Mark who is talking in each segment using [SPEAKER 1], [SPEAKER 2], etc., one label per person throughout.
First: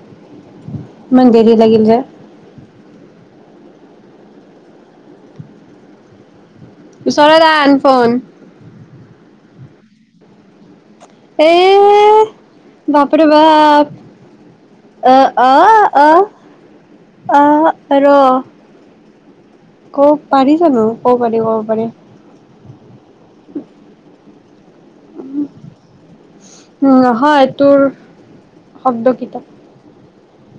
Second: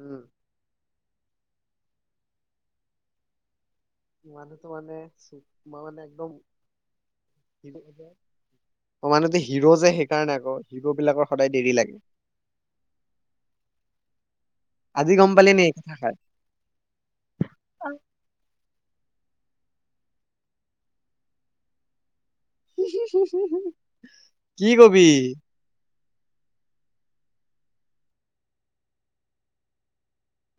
[SPEAKER 1] উম।
[SPEAKER 2] ইমান দেৰি লাগিল যে।
[SPEAKER 1] [unintelligible]
[SPEAKER 2] ওচৰত আন
[SPEAKER 1] যে।
[SPEAKER 2] ফোন।
[SPEAKER 1] মই মানুহটো হিৰো, যে সেইকাৰণে আকৌ। হিৰো বিলাকৰ
[SPEAKER 2] এ,
[SPEAKER 1] সদায় দেৰি লাগে।
[SPEAKER 2] বাপৰে বাপ
[SPEAKER 1] আজি
[SPEAKER 2] অহ
[SPEAKER 1] গম পালি নে এই
[SPEAKER 2] অহ
[SPEAKER 1] কথাষাৰ
[SPEAKER 2] অহ, অহ ৰ কব পাৰিজানো! কব পাৰি কব পাৰি।
[SPEAKER 1] [unintelligible] [unintelligible] কি কবি?
[SPEAKER 2] উম হয় তোৰ শব্দ কিতাপ।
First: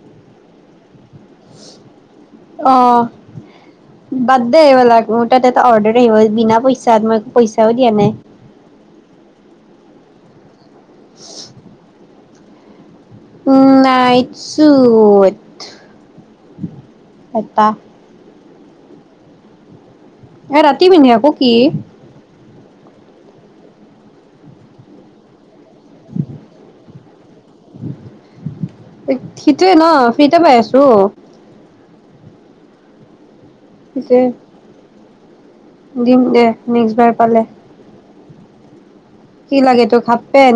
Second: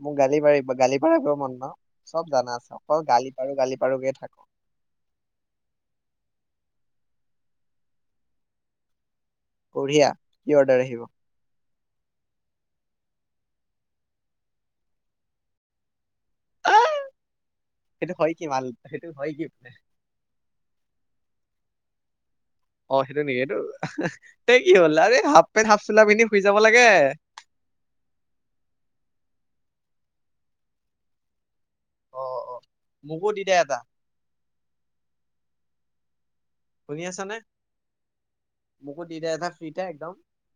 [SPEAKER 1] মোক গালি পাৰিব গালি পাৰিবই মন ন। চব জানা আছে অকল
[SPEAKER 2] অৱ,
[SPEAKER 1] গালি পাৰো গালি পাৰোকে থাক
[SPEAKER 2] বাদ দে এইবিলাক মোৰ তাত এটা অৰ্ডাৰ আহিব বিনা পইচা তাত মই পইচাও দিয়া নাই।
[SPEAKER 1] বুঢ়িয়া। কি অৰ্ডাৰ আহিব?
[SPEAKER 2] উম নাই চোত।
[SPEAKER 1] আহ!
[SPEAKER 2] পাপা
[SPEAKER 1] সেইটো হয় কি মাল! সেইটো হয় কিনোতে
[SPEAKER 2] এ ৰাতি পিন্ধি আকৌ কি
[SPEAKER 1] অ সেইটো নেকি! সেই কি হ'ল আ হাপ পেণ্ট হাপ চোলা পিন্ধি শুই যাব লাগে।
[SPEAKER 2] সেইটোৱে ন ফিতে পাই আছো।
[SPEAKER 1] অ অ মোকো দি দে এটা
[SPEAKER 2] যে দিম দে,
[SPEAKER 1] শুনি
[SPEAKER 2] নেক্সটবাৰ
[SPEAKER 1] আছ নে
[SPEAKER 2] পালে।
[SPEAKER 1] মোকো দি দে এটা
[SPEAKER 2] কি
[SPEAKER 1] ফ্ৰীতে
[SPEAKER 2] লাগে তোক
[SPEAKER 1] একদম
[SPEAKER 2] হাফ পেন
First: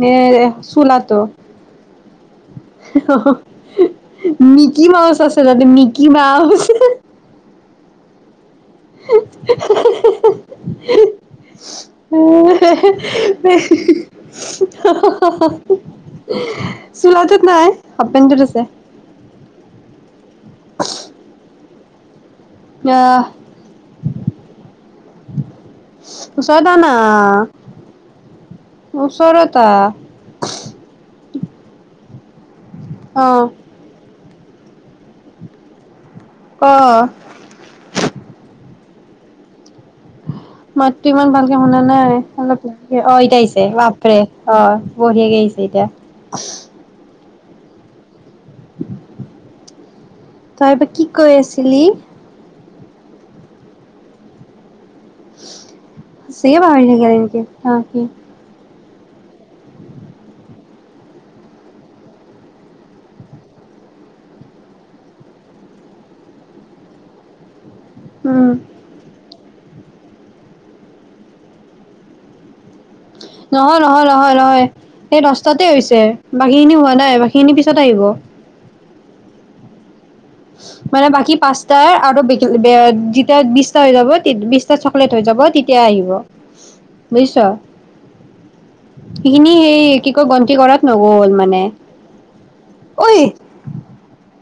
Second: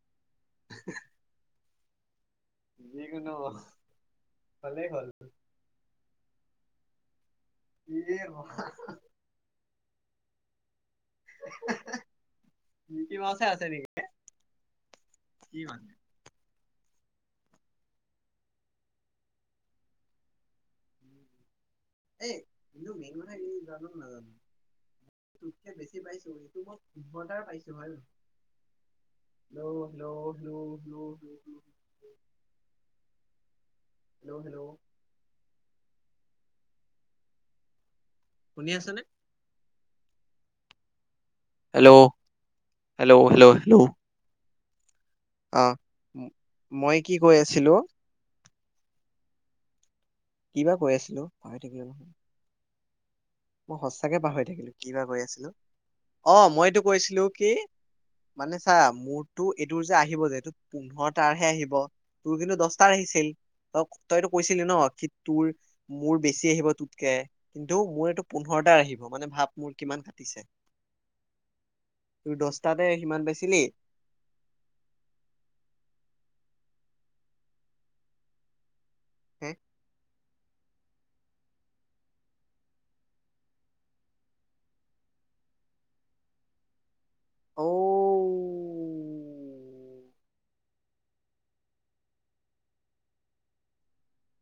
[SPEAKER 2] নে চোলাটো?
[SPEAKER 1] যিকোনো
[SPEAKER 2] [unintelligible] মিকি
[SPEAKER 1] হলেই হ'ল।
[SPEAKER 2] মাউচ আছে জানিম নেকি? কি বাও, হা, হা
[SPEAKER 1] এই
[SPEAKER 2] [unintelligible] [unintelligible]
[SPEAKER 1] ভগৱান মিকি মাউচে আছে নেকি? কি মানে?
[SPEAKER 2] চোলাটোত নাই হাফ পেণ্টোত আছে। আহ ওচৰত আহ না ওচৰত
[SPEAKER 1] [unintelligible]
[SPEAKER 2] অঁ',
[SPEAKER 1] হেল্ল'-হেল্ল',
[SPEAKER 2] ক?
[SPEAKER 1] ঠিকে আছে নে?
[SPEAKER 2] মাত ইমান ভালকে শুনা
[SPEAKER 1] হেল্ল'
[SPEAKER 2] নাই, অলপ-আলপকে, অ'
[SPEAKER 1] হেল্ল'
[SPEAKER 2] এতিয়া
[SPEAKER 1] হেল্ল'
[SPEAKER 2] আহিছে
[SPEAKER 1] হেল্ল'
[SPEAKER 2] বাপ'ৰে, অ', বঢ়িয়াকে আহিছে
[SPEAKER 1] অ।
[SPEAKER 2] এতিয়া।
[SPEAKER 1] মই কি কৈ আছিলো।
[SPEAKER 2] তই
[SPEAKER 1] কিবা
[SPEAKER 2] বা কি
[SPEAKER 1] আছিলো
[SPEAKER 2] কৈ
[SPEAKER 1] পাহৰি
[SPEAKER 2] আছিলি।
[SPEAKER 1] থাকিলো নহয়। মই সঁচাকে পাহৰি থাকিলো। কি বা কৈ আছিলো, অ'
[SPEAKER 2] সঁচাকে
[SPEAKER 1] মই এইটো
[SPEAKER 2] পাহৰি থাকিলি
[SPEAKER 1] কৈছিলো
[SPEAKER 2] নেকি
[SPEAKER 1] কি
[SPEAKER 2] অ কি
[SPEAKER 1] মানে চা মূৰটো এইটো যে আহিব যে পোন্ধৰটা হে আহিব, তোৰ কিন্তু দশতাৰ আহিছিল, তই কি তোৰ মোৰ বেছি আহিব তোৰ যে কিন্তু মোৰ সেইটো
[SPEAKER 2] উম
[SPEAKER 1] পোন্ধৰটা আহিব, মানে ভাৱ। মোৰ কিমান কৰিছে, তোৰ দশ
[SPEAKER 2] নহয়-নহয়-নহয়-নহয় সেই দহটাতে হৈছে। বাকী খিনি হোৱা নাই, বাকী খিনি পিছত আহিব।
[SPEAKER 1] উম,
[SPEAKER 2] মানে বাকী পাঁচাৰ আৰু যেতিয়া বিছটা হৈ যাব বিছটা চকলেট হৈ যাব তেতিয়া আহিব। বুজিছ,
[SPEAKER 1] অ
[SPEAKER 2] সিখিনি সেই কি কয় গন্তি কৰাত নগল মানে, ঐ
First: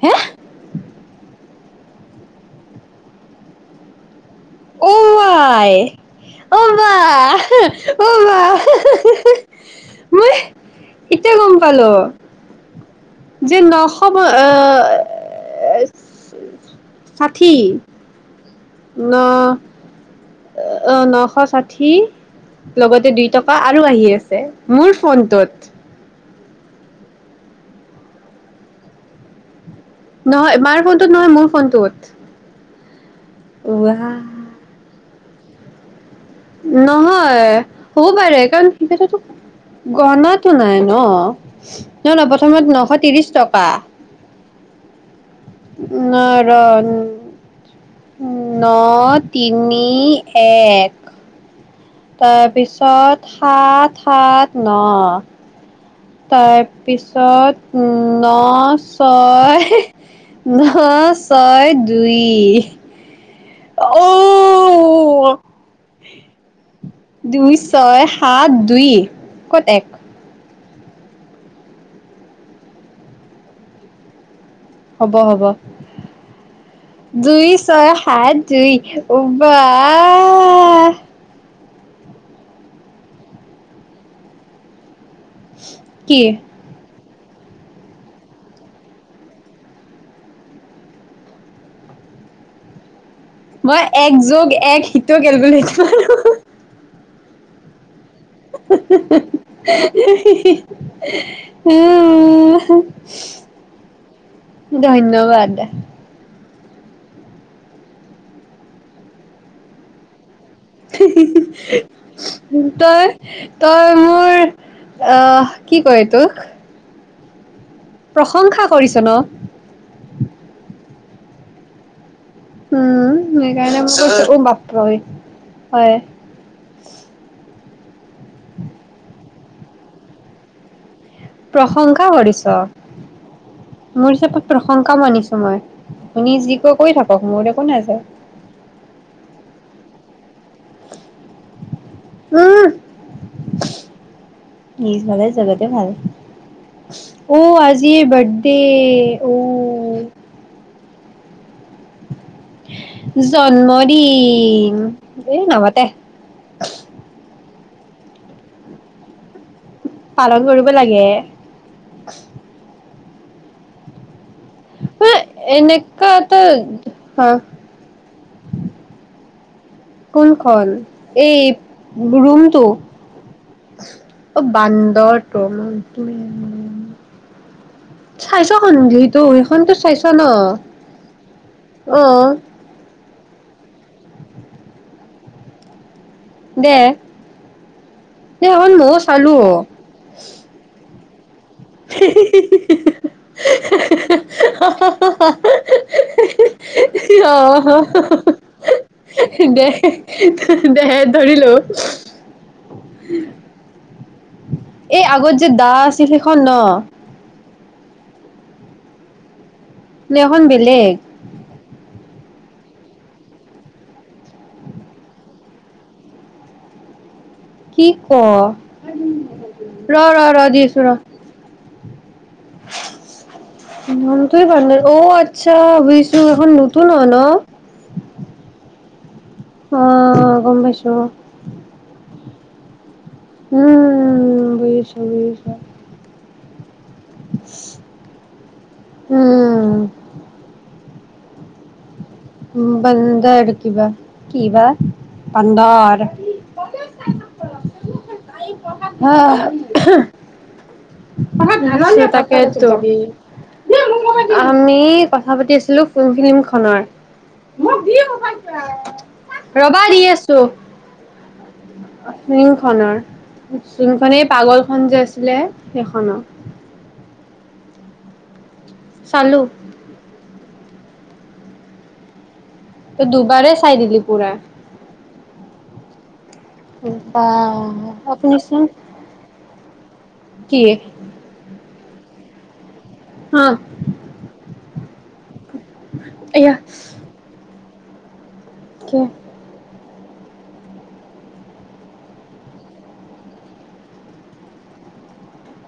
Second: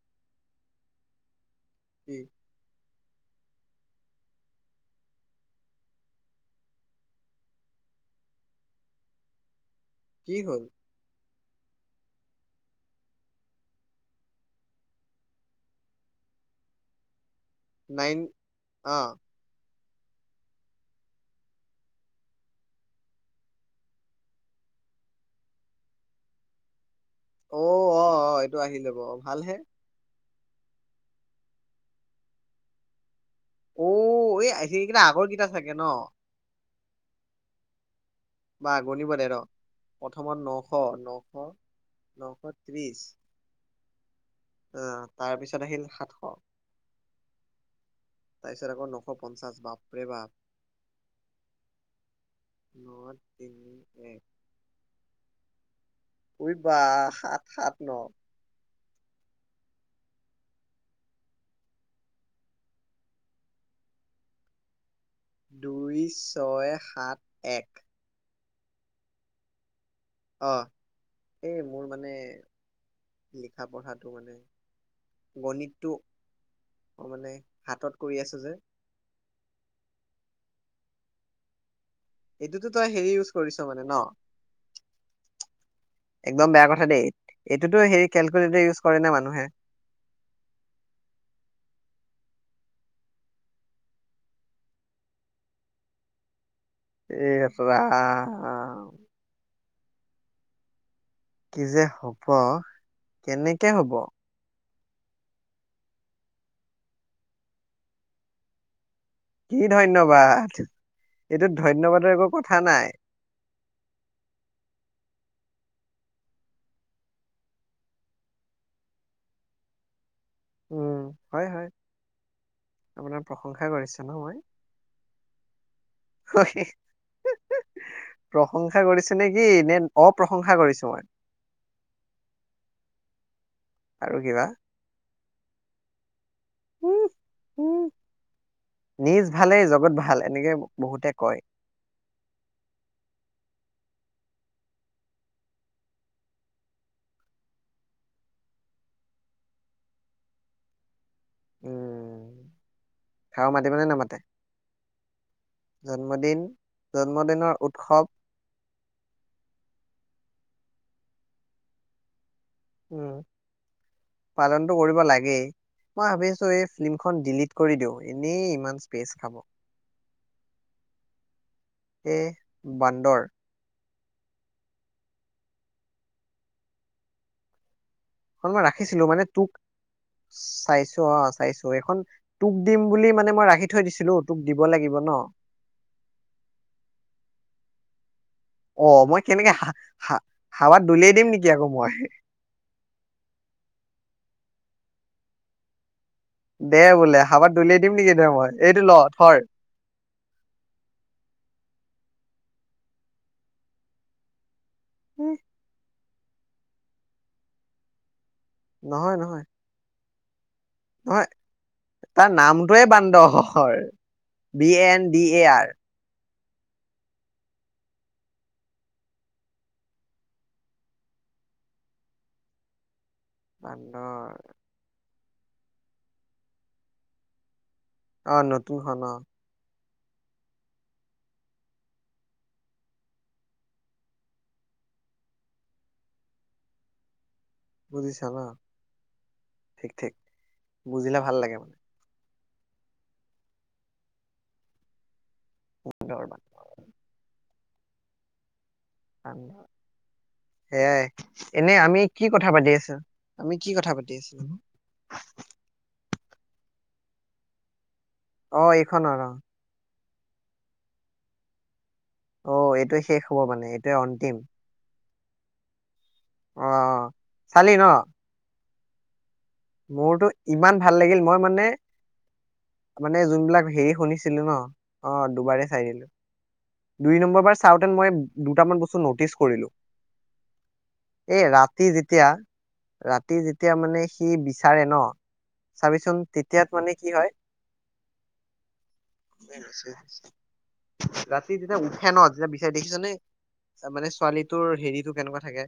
[SPEAKER 2] হে
[SPEAKER 1] উম।
[SPEAKER 2] অ'ৱাই অ'বা-অ'বা, মই
[SPEAKER 1] কি হ'ল
[SPEAKER 2] এতিয়া গ'ম পালো। যে ন'শ অহ ষাঠি
[SPEAKER 1] নাইন অ
[SPEAKER 2] ন' নশ ষাঠি লগতে দুই টকা আৰু আহি আছে মোৰ ফোনটোত।
[SPEAKER 1] অ-অ-অ এইটো আহি যাব ভালহে।
[SPEAKER 2] নহয় মাৰ ফোনটোত নহয় মোৰ ফোনটোত।
[SPEAKER 1] অ' এই সেইকেইটা আগৰ চাগে ন।
[SPEAKER 2] নহয়। হ'ব পাৰে
[SPEAKER 1] বা
[SPEAKER 2] কাৰণ
[SPEAKER 1] গণিব
[SPEAKER 2] সেই
[SPEAKER 1] দে ৰ প্ৰথমত
[SPEAKER 2] গনাটো
[SPEAKER 1] নশ
[SPEAKER 2] নাই ন
[SPEAKER 1] নশ
[SPEAKER 2] নাই-নাই প্ৰথমত নশ ত্ৰিশ টকা
[SPEAKER 1] আহ তাৰ পিছত আহিল সাতশ
[SPEAKER 2] ন ৰ, ন
[SPEAKER 1] তাৰপিছত আকৌ নশ পঞ্চাশ
[SPEAKER 2] তিনি
[SPEAKER 1] বাপৰে বাপ
[SPEAKER 2] এক
[SPEAKER 1] ন
[SPEAKER 2] তাৰপিছত
[SPEAKER 1] তিনি এক
[SPEAKER 2] সাত-সাত ন'
[SPEAKER 1] ঐ
[SPEAKER 2] তাৰ
[SPEAKER 1] বা সাত
[SPEAKER 2] পিছত
[SPEAKER 1] সাত
[SPEAKER 2] উ
[SPEAKER 1] ন
[SPEAKER 2] নাচ ছয় ন ছয় দুই অঔ
[SPEAKER 1] দুই ছয় সা-
[SPEAKER 2] দুই ছয় সা- সাত দুই ক'ত এক
[SPEAKER 1] অঁ এই মোৰ মানে লিখা পঢ়াটো মানে
[SPEAKER 2] হ'ব হব
[SPEAKER 1] গণিতটো অ মানে
[SPEAKER 2] দুই ছয়
[SPEAKER 1] হাতত কৰি
[SPEAKER 2] সাত
[SPEAKER 1] আছো যে
[SPEAKER 2] দুই উ বা--আ
[SPEAKER 1] এইটোতো তই হেৰি ইউজ কৰিছ মানে ন
[SPEAKER 2] কি
[SPEAKER 1] একদম বেয়া কথা দেই এইটোতো সেইৰি কেলকুলেটৰ ইউজ কৰে নে মানুহে
[SPEAKER 2] মই এক যোগ এক সিটো কেলকুলেটৰ মাৰো
[SPEAKER 1] ইচ ৰাম
[SPEAKER 2] হি হি হি হি হি হি
[SPEAKER 1] কি যে হব কেনেকে হব
[SPEAKER 2] ধন্যবাদ।
[SPEAKER 1] কি ধন্যবাদ
[SPEAKER 2] হি হি
[SPEAKER 1] এইটোত
[SPEAKER 2] হি
[SPEAKER 1] ধন্যবাদৰ একো কথা নাই
[SPEAKER 2] তই তই মোৰ আহ কি ক এতোক প্ৰশংসা কৰিছ ন
[SPEAKER 1] উম হয় হয় আপোনাৰ প্ৰশংসা কৰিছো ন মই?
[SPEAKER 2] উম [unintelligible] হয়
[SPEAKER 1] প্ৰশংসা কৰিছো নে কি নে অপ্ৰশংসা কৰিছো মই
[SPEAKER 2] প্ৰশংসা কৰিছ মোৰ
[SPEAKER 1] আৰু কিবা?
[SPEAKER 2] হিচাপত প্ৰশংসা মানিছ সময় তুমি যি কয় কৰি
[SPEAKER 1] উম,
[SPEAKER 2] থাকক মোৰ একো
[SPEAKER 1] উম,
[SPEAKER 2] নেজায়।
[SPEAKER 1] নিজ ভালেই জগত ভাল এনেকে বহুতে কয়।
[SPEAKER 2] উম নিজ ভালে জগতে ভাল অ আজি এইৰ বাৰ্থডে অ
[SPEAKER 1] উম, খাব মাতিব নে নামাতে?
[SPEAKER 2] জন্মদিন দেই নামাতে
[SPEAKER 1] খব
[SPEAKER 2] লগ ধৰিব লাগে
[SPEAKER 1] উম পালনতটো কৰিব লাগে মই
[SPEAKER 2] এনেকা এটা
[SPEAKER 1] ভাবিছো এই ফিল্মখন
[SPEAKER 2] হা
[SPEAKER 1] ডিলিট কৰি দিও এনেই ইমান স্পেচ খাব।
[SPEAKER 2] কোনখন এই
[SPEAKER 1] এ
[SPEAKER 2] ৰুমটো
[SPEAKER 1] বান্দৰ
[SPEAKER 2] অঁ বান্দৰটো ম
[SPEAKER 1] এ মই ৰাখিছিলো মানে তোক
[SPEAKER 2] ন
[SPEAKER 1] চাইছো অঁ চাইছো এইখন
[SPEAKER 2] অ'
[SPEAKER 1] তোক দিম বুলি মানে মই ৰা ৰাখি থৈ দিছিলো তোক দিব লাগিব ন
[SPEAKER 2] দে দে। সেইখন
[SPEAKER 1] অঁ
[SPEAKER 2] ময়ো
[SPEAKER 1] মই
[SPEAKER 2] চালো।
[SPEAKER 1] কেনেকে হাঁ হাঁ হাৱাত দলিয়াই দিম নেকি আকৌ মই
[SPEAKER 2] [inaudible] হাঁ হাঁ হাঁ। হিঁ,
[SPEAKER 1] দে বোলে
[SPEAKER 2] হিঁ,
[SPEAKER 1] হাৱাত
[SPEAKER 2] আঁহ
[SPEAKER 1] দলিয়াই দিম নেকি দে মই এইটো ল থৰ
[SPEAKER 2] দেহ দেহ ধৰি ল। হ [inaudible] উ [inaudible] এই আগৰ
[SPEAKER 1] উম,
[SPEAKER 2] যে দাস সেই কেইখন ন
[SPEAKER 1] নহয় নহয়
[SPEAKER 2] নে সেই খন
[SPEAKER 1] হয় তাৰ নাম? টোৱে বান্ধৰ, B N D A R.
[SPEAKER 2] কি', ক, ৰ, ৰ, ৰ দিছো ৰ
[SPEAKER 1] বান্দৰ
[SPEAKER 2] মনটোয়ে ভাল লগা আচ্ছা বুজিছো এখন নতুন হয় ন
[SPEAKER 1] আহ নতুন হয় ন
[SPEAKER 2] অঁ গম পাই ছো উম ', বুজিছো, বুজিছো
[SPEAKER 1] বুজিছা ন
[SPEAKER 2] উম
[SPEAKER 1] ঠিক ঠিক বুজিলে ভাল লাগে মানে
[SPEAKER 2] বান্ধৰ কিবা কি বা বান্দৰ গা
[SPEAKER 1] বান্দৰ
[SPEAKER 2] ই
[SPEAKER 1] সেয়াই
[SPEAKER 2] [inaudible]
[SPEAKER 1] এনে আমি
[SPEAKER 2] অঁ
[SPEAKER 1] কি
[SPEAKER 2] তাকে
[SPEAKER 1] কথা পাতি আছো আমি কি কথা পাতি আছিলো
[SPEAKER 2] আমি কথা পাতি আছিলো ফিল্ম খনৰ
[SPEAKER 1] অঁ এইখনৰ অঁ
[SPEAKER 2] ছ ফিল্ম
[SPEAKER 1] অ
[SPEAKER 2] খনৰ
[SPEAKER 1] এইটোৱে শেষ হ'ব মানে এইটোৱে
[SPEAKER 2] ফিল্ম খনৰ
[SPEAKER 1] অন্তিম
[SPEAKER 2] পাগল খন যে আছে হৈছিলে সেইখনত
[SPEAKER 1] অঁ চালি ন
[SPEAKER 2] চালো।
[SPEAKER 1] মোৰতো ইমান ভাল লাগিল মই মানে
[SPEAKER 2] ত
[SPEAKER 1] মানে
[SPEAKER 2] দুবাৰে
[SPEAKER 1] যোনবিলাক
[SPEAKER 2] চাই
[SPEAKER 1] হেৰি
[SPEAKER 2] দিলি পুৰা
[SPEAKER 1] শুনিছিলো ন' অ, দুবাৰে চাই দিম। দুই
[SPEAKER 2] বা
[SPEAKER 1] নম্বৰ বাৰ চাওঁতে মই
[SPEAKER 2] আপুনিচোন
[SPEAKER 1] দুটামান বস্তু নটিচ কৰিলো
[SPEAKER 2] কি
[SPEAKER 1] এই ৰা সি যেতিয়া ৰাতি
[SPEAKER 2] হা
[SPEAKER 1] যেতিয়া মানে সি সি বিচাৰে ন'? চাবিচোন
[SPEAKER 2] এয়া
[SPEAKER 1] তেতিয়াত মানে কি হয়
[SPEAKER 2] কি
[SPEAKER 1] [unintelligible] ৰাতি যেতিয়া উঠে ন যেতিয়া বিচাৰি দেখিছ নে মানে ছোৱালীটোৰ হেৰিটো কেনেকুৱা থাকে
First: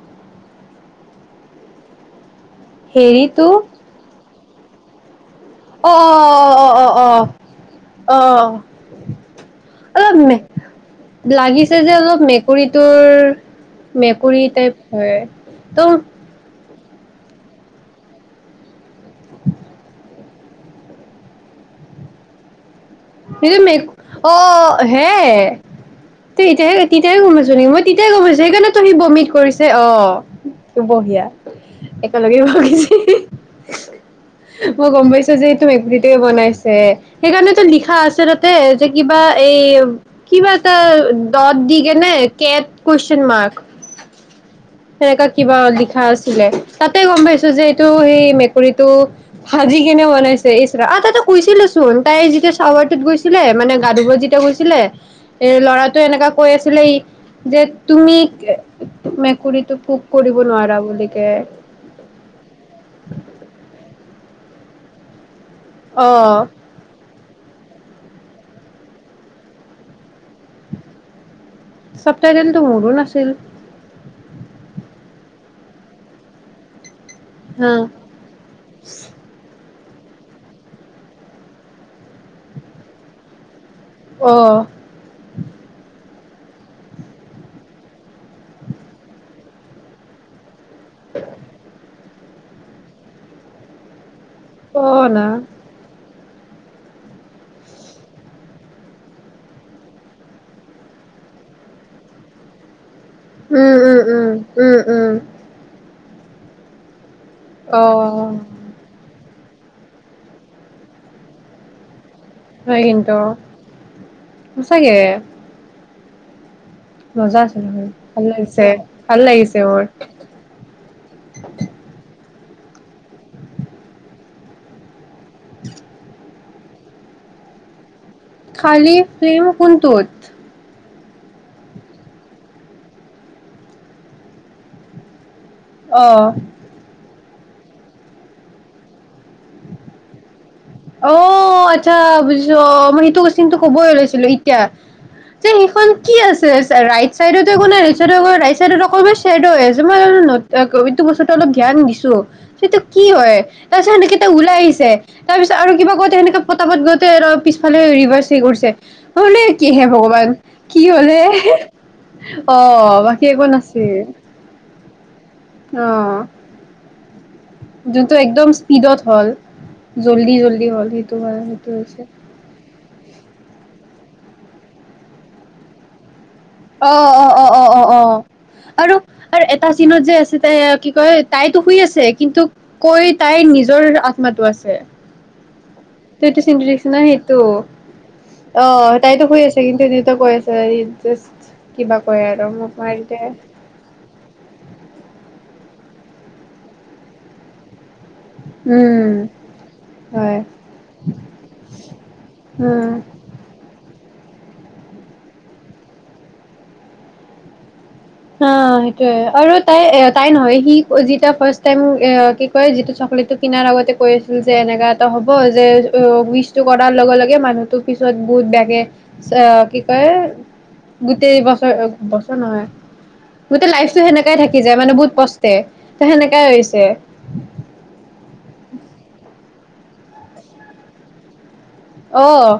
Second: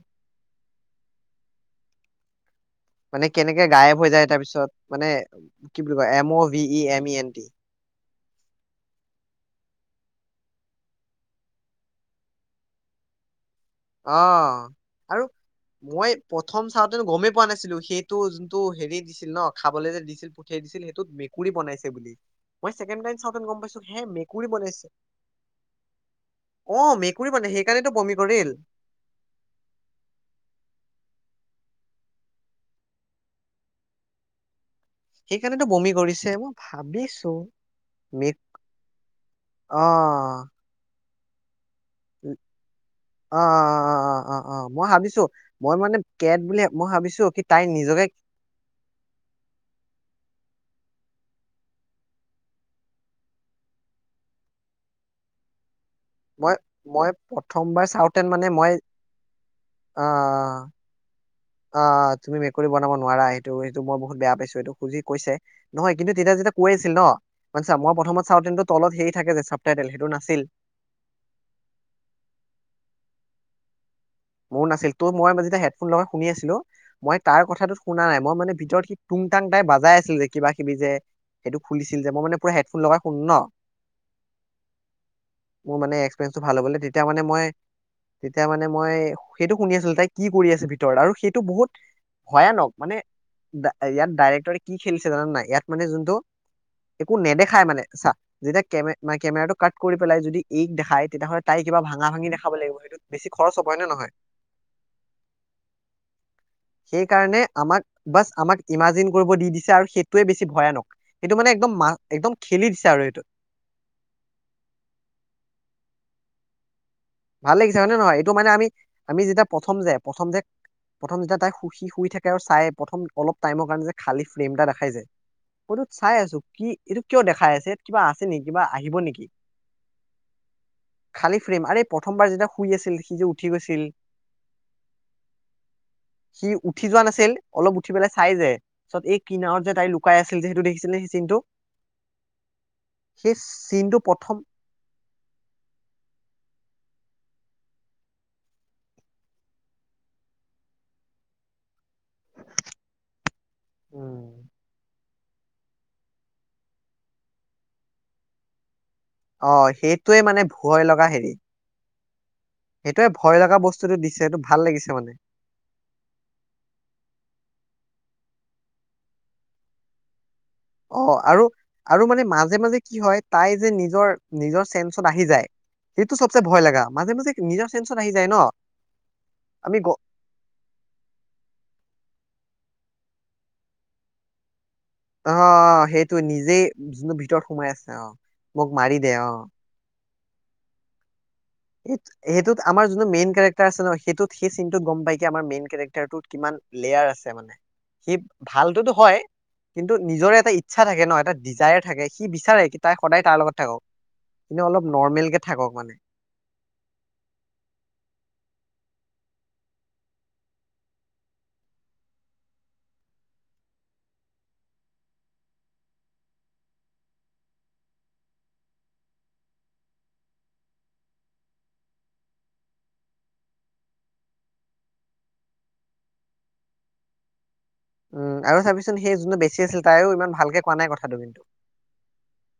[SPEAKER 1] মানে
[SPEAKER 2] হেৰিটো
[SPEAKER 1] কেনেকে গায়েব হৈ যায় তাৰ পিছত পছত মানে কি বুলি কয় M O V E M E N T
[SPEAKER 2] অ অলপ লাগিছে যে অলপ মেকুৰীটোৰ
[SPEAKER 1] অ
[SPEAKER 2] মেকুৰী টাইপ হয়
[SPEAKER 1] আৰু
[SPEAKER 2] তো
[SPEAKER 1] মই প্ৰথম চাওঁতেনো গমেই পোৱা নাছিলো সেইটো যোনটো হেৰি দিছিল ন খাবলৈ যে দিছিল পঠিয়াই দিছিল সেইটো মেকুৰী বনাইছে বুলি মই ছেকেণ্ড টাইম চাওঁতে
[SPEAKER 2] স
[SPEAKER 1] গম
[SPEAKER 2] মে
[SPEAKER 1] পাইছো হে
[SPEAKER 2] অ
[SPEAKER 1] মেকুৰী বনাইছে
[SPEAKER 2] হে তই এতিয়াই
[SPEAKER 1] অ
[SPEAKER 2] তেতিয়াই
[SPEAKER 1] মেকুৰী বনাই
[SPEAKER 2] গমাইছো নেকি মই
[SPEAKER 1] সেইকাৰণেতো
[SPEAKER 2] তেতিয়াই
[SPEAKER 1] বমি
[SPEAKER 2] গমপাইছো
[SPEAKER 1] কৰিল
[SPEAKER 2] সেইকাৰণে সি বমি কৰিছে অ বহিয়া একেলগে ভিছে মই গম পাইছো যে এইটো
[SPEAKER 1] সেইকাৰণেতো বমি
[SPEAKER 2] মেকুৰীটোৱে
[SPEAKER 1] কৰিছে মই
[SPEAKER 2] বনাইছে
[SPEAKER 1] ভাবিছো
[SPEAKER 2] সেইকাৰণেটো লিখ কথা আছে
[SPEAKER 1] মে
[SPEAKER 2] তাতে যে কিবা এই
[SPEAKER 1] অ
[SPEAKER 2] কিবা এটা দত দি কেনে কেত কুউছন
[SPEAKER 1] অ অ
[SPEAKER 2] মাক
[SPEAKER 1] অ অ মই ভাবিছো
[SPEAKER 2] তেনেকাত কিবা
[SPEAKER 1] মই মানে
[SPEAKER 2] লিখা
[SPEAKER 1] কেট
[SPEAKER 2] আছিল
[SPEAKER 1] বুলি মই
[SPEAKER 2] তাতে গম
[SPEAKER 1] ভাবিছো কি
[SPEAKER 2] পাইছো যে
[SPEAKER 1] তাই
[SPEAKER 2] এইটো
[SPEAKER 1] নিজকে
[SPEAKER 2] সেই মেকুৰীটো ভাজি কেনে বনাই তা কৈছিলে চোন তাই যেতিয়া চাৱাৰ টোত গৈছিলে মানে গা ধুব যেতিয়া গৈছিলে এৰ ল'ৰা ত' এনেকা কৈ
[SPEAKER 1] মই
[SPEAKER 2] আছিলেই
[SPEAKER 1] মই
[SPEAKER 2] যে
[SPEAKER 1] প্ৰথমবাৰ
[SPEAKER 2] তুমি
[SPEAKER 1] চাওঁতেন মানে মই
[SPEAKER 2] মেকুৰীটো পোক কৰিব নোৱাৰা বুলি কে।
[SPEAKER 1] অ', তুমি মেকুৰী বনাব নোৱাৰা সেইটো সেইটো মই বহুত বেয়া পাইছোঁ এইটো খুজি কৈছে। নহয়
[SPEAKER 2] অ
[SPEAKER 1] কিন্তু তেতিয়া যেতিয়া কৈ আছিল ন'। মানছা মই প্ৰথমত চাওঁ তেন্তে তলত হেৰি থাকে যে চাপটাইটেল সেইটো নাছিল।
[SPEAKER 2] চবটাইটেলটো মোৰো নাছিল।
[SPEAKER 1] মোৰ নাছিল ত' মই ম যেতিয়া হেডফোন লগাই শুনি আছিলোঁ। মই তাৰ কথাটো শুনা নাই, মই মানে ভিতৰত সি টুং টাং তাই বাজাই আছ ছিল যে কিবা কিবি যে সেইটো খুলিছিল যে, মই মানে পুৰা হেডফোন লগাই শুন ন'।
[SPEAKER 2] অ'।
[SPEAKER 1] পেটতো তেতিয়া মানে মই ম মই সেইটো শুনি আছিল তাই কিপঢ়ি কৰি আছে বে ভিতৰত আৰু সেইটো বহুত ভয়ানক মানে ইয়াত ডাইৰেক্ট কি খেলছে জান না ইয়াত মান যোনটো একো নেদেখাই মানে চা যেতিয়া কে ম কেমেৰাটো কাট কৰি পেলাই এইটো দেখাই তেতিয়াহ'লে তাই কিবা ভাঙা ভাঙি দেখাব লাগিব সেইটো বেছিখৰচ হয়ব নে নহয়
[SPEAKER 2] উম উম
[SPEAKER 1] সেই কাৰণে আমাক বা আমাক ইমাজিন কৰিব দি দিছে আৰু সেইটোয়ে বেছি ভয়ানক সেইটো মানে একদম মা একদম খেলি
[SPEAKER 2] হয়
[SPEAKER 1] দিছে আৰু
[SPEAKER 2] কিন্তু
[SPEAKER 1] এইটো
[SPEAKER 2] সঁচাকে মজা
[SPEAKER 1] ভাল
[SPEAKER 2] আছিল
[SPEAKER 1] লাগিছে হয় নে নহয়
[SPEAKER 2] ভাল
[SPEAKER 1] এইটো মানে আমি
[SPEAKER 2] লাগিছে, ভাল
[SPEAKER 1] আমি যেতিয়া
[SPEAKER 2] লাগিছে
[SPEAKER 1] প্ৰথম
[SPEAKER 2] মোৰ।
[SPEAKER 1] যে প্ৰথম যে প্ৰথম যেতিয়া তাই সুখী শুই থাকে আৰু চাই প্ৰথম অলপ টাইমৰ কাৰণে যে খালী ফ্ৰেমটা দেখাই যায় ফটোত চাই আছো কি এইটো কিয় দেখাই আছে কিবা আছে নেকি কিবা
[SPEAKER 2] খালী ফিল্ম কোনতো
[SPEAKER 1] খালি ফ্ৰেম আৰে প্ৰথমবাৰ যেতিয়া শুই আছিল সি যে উঠি গৈছিল
[SPEAKER 2] অ',
[SPEAKER 1] সি উঠি যোৱা নাছিল অলপ উঠি পেলাই চাই যায় পিছত এই কিনাৰত যে তাই লুকাই আছিল যে সেইটো দেখিছিল নে সেই
[SPEAKER 2] অ
[SPEAKER 1] চিনটো
[SPEAKER 2] আচ্ছা বুজিছো অ মই সেইটো
[SPEAKER 1] সেই
[SPEAKER 2] চিন্টটো কবই
[SPEAKER 1] চিনটো
[SPEAKER 2] ওলাইছিলো
[SPEAKER 1] প্ৰথম
[SPEAKER 2] এতিয়া যে সেইখন কি আছে ৰাইট চাইডতো একো নাই ৰাইট চাইডতো অকল চেদ হৈ আছে মই এইটো বস্তু জ্ঞান দিছো সিটো কি হয় তাৰপিছত সেই কেইটা
[SPEAKER 1] উম
[SPEAKER 2] ওলাই আহিছে তাৰপিছ আৰু কিবা কতে সেনেকে পতা পতা গৈতে পিছফালে ৰিভাৰ্চ হে কৰিছে হলে
[SPEAKER 1] অ
[SPEAKER 2] কিহে
[SPEAKER 1] সেইটোৱে
[SPEAKER 2] ভগৱান
[SPEAKER 1] মানে ভয়
[SPEAKER 2] কি
[SPEAKER 1] লগা
[SPEAKER 2] হলে
[SPEAKER 1] হেৰি
[SPEAKER 2] অ
[SPEAKER 1] সেইটোৱে
[SPEAKER 2] বাকী
[SPEAKER 1] ভয়
[SPEAKER 2] একো
[SPEAKER 1] লগা
[SPEAKER 2] নাছিল
[SPEAKER 1] বস্তুটো দিছে সেইটো ভাল লাগিছে মানে
[SPEAKER 2] আহ তোৰ একদম ইস্পিডত হ' জ্বলি গল
[SPEAKER 1] অ আৰু আৰু মানে মাজে মাজে কি হয় তাই যে নিজৰ নিজৰ চেঞ্চত আহি যায় চবচে ভয় লগা
[SPEAKER 2] অঅ
[SPEAKER 1] মাজে
[SPEAKER 2] অ
[SPEAKER 1] মাজে
[SPEAKER 2] অ অ
[SPEAKER 1] নিজৰ
[SPEAKER 2] অ
[SPEAKER 1] চেন্সত
[SPEAKER 2] অ অ
[SPEAKER 1] আহি যায় ন
[SPEAKER 2] আৰু এটা
[SPEAKER 1] আমি গ
[SPEAKER 2] চিনত যে আছে তাই কি কয় তাইতো শুই আছে য়ে কিন্তু কৈ তাইৰ নিজৰ আত্মাটো আছে
[SPEAKER 1] অ সেইটো
[SPEAKER 2] ত এইটো চিনটো
[SPEAKER 1] নিজেই
[SPEAKER 2] দেখিছ না
[SPEAKER 1] যোন
[SPEAKER 2] সেইটো
[SPEAKER 1] ভিতৰত সোমাই আছে অ মোক মাৰি দে অ
[SPEAKER 2] কিবা কৈ আছে হেই
[SPEAKER 1] সেইটো সেইটোত আমাৰ যোনটো মেইন কেৰেক্টাৰ আছে ন সেইটোত সেই চিনটোত গম পাই আমাৰ মেইন কেৰেক্টাৰ টোত কিমান লেয়াৰ আছে মানে সি ভালতোতো
[SPEAKER 2] উম
[SPEAKER 1] হয় কিন্তু
[SPEAKER 2] হয়
[SPEAKER 1] নিজৰে এটা ইচ্ছা থাকে ন এটা ডিজায়াৰ থাকে সি বিচাৰে কি
[SPEAKER 2] উম
[SPEAKER 1] তাই সদায় তাৰ লগত থাকক এনে অলপ নৰৰ্মেল কে থাকক মানে
[SPEAKER 2] অ সেইটোয়ে আৰু তাই তাই নহয় সি যিটিয়া ফাৰ্ষ্ট টাইম এ কি কয় যিটো চকলেটটো কিনাৰ আগতে কৈ আছিল যে এনেকা এটা হ'ব যে উইচটো কৰাৰ লগে লগে মানুহটো পিছত বহুত বেয়াকে আ কি কয় গোটেই বছৰ বছৰ নহয় গোটেই লাইফটো সেনেকাই থাকি যায় মানে বহুত পষ্টে ত সেনেকাই হৈছে
[SPEAKER 1] উম আৰু চাবিচোন সেই যোনটো বেছি গুচি আছিল তাইও ইমান ভালকে কোৱা নাই কথাটো কিন্তু
[SPEAKER 2] আহ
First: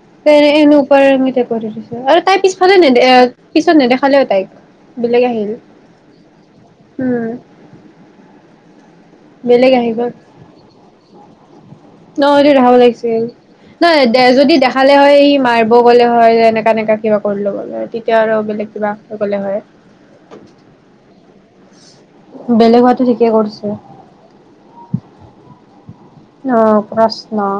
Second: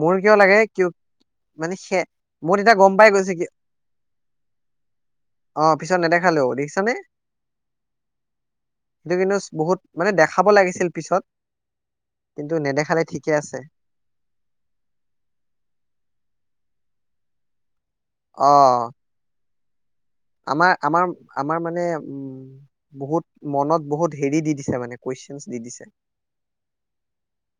[SPEAKER 1] মোৰ কিয়
[SPEAKER 2] তেনে
[SPEAKER 1] লাগে
[SPEAKER 2] এনে
[SPEAKER 1] কি
[SPEAKER 2] উপমিতে কৰি
[SPEAKER 1] মানে সে
[SPEAKER 2] দিছোঁ আৰু তাই
[SPEAKER 1] মোৰ
[SPEAKER 2] পিছফালে
[SPEAKER 1] তেতিয়া গম
[SPEAKER 2] নেদে
[SPEAKER 1] পাই
[SPEAKER 2] আহ
[SPEAKER 1] গৈছে কি
[SPEAKER 2] পিছত নেদেখালেও তাইক বেলেগ আহিল
[SPEAKER 1] অ পিছত নেদেখালেও দেখিছানে
[SPEAKER 2] উম
[SPEAKER 1] সেইটো কিন্তু
[SPEAKER 2] বেলেগ
[SPEAKER 1] বহুত
[SPEAKER 2] আহি
[SPEAKER 1] মানে
[SPEAKER 2] গ'ল
[SPEAKER 1] দেখাব লাগিছিল পিছত
[SPEAKER 2] নহলে
[SPEAKER 1] কিন্তু
[SPEAKER 2] দেখাব
[SPEAKER 1] নেদেখালে
[SPEAKER 2] লাগিছিল
[SPEAKER 1] ঠিকে আছে
[SPEAKER 2] নাই যদি দেখালে হয় ই মাৰিব গ'লে হয় এনেকা এনেকা কিবা কৰি লব গ'লে এতিয়া আৰু বেলেগ
[SPEAKER 1] অ
[SPEAKER 2] কিবা গ'লে হয়
[SPEAKER 1] আমাৰ আমাৰ আমাৰ মানে উম
[SPEAKER 2] বেলেগ হোৱাটো ঠিকে
[SPEAKER 1] বহুত
[SPEAKER 2] কৰিছে
[SPEAKER 1] মনত বহুত হেৰি দি দিছে মানে কুৱেশনচ দি দিছে
[SPEAKER 2] অ প্ৰশ্ন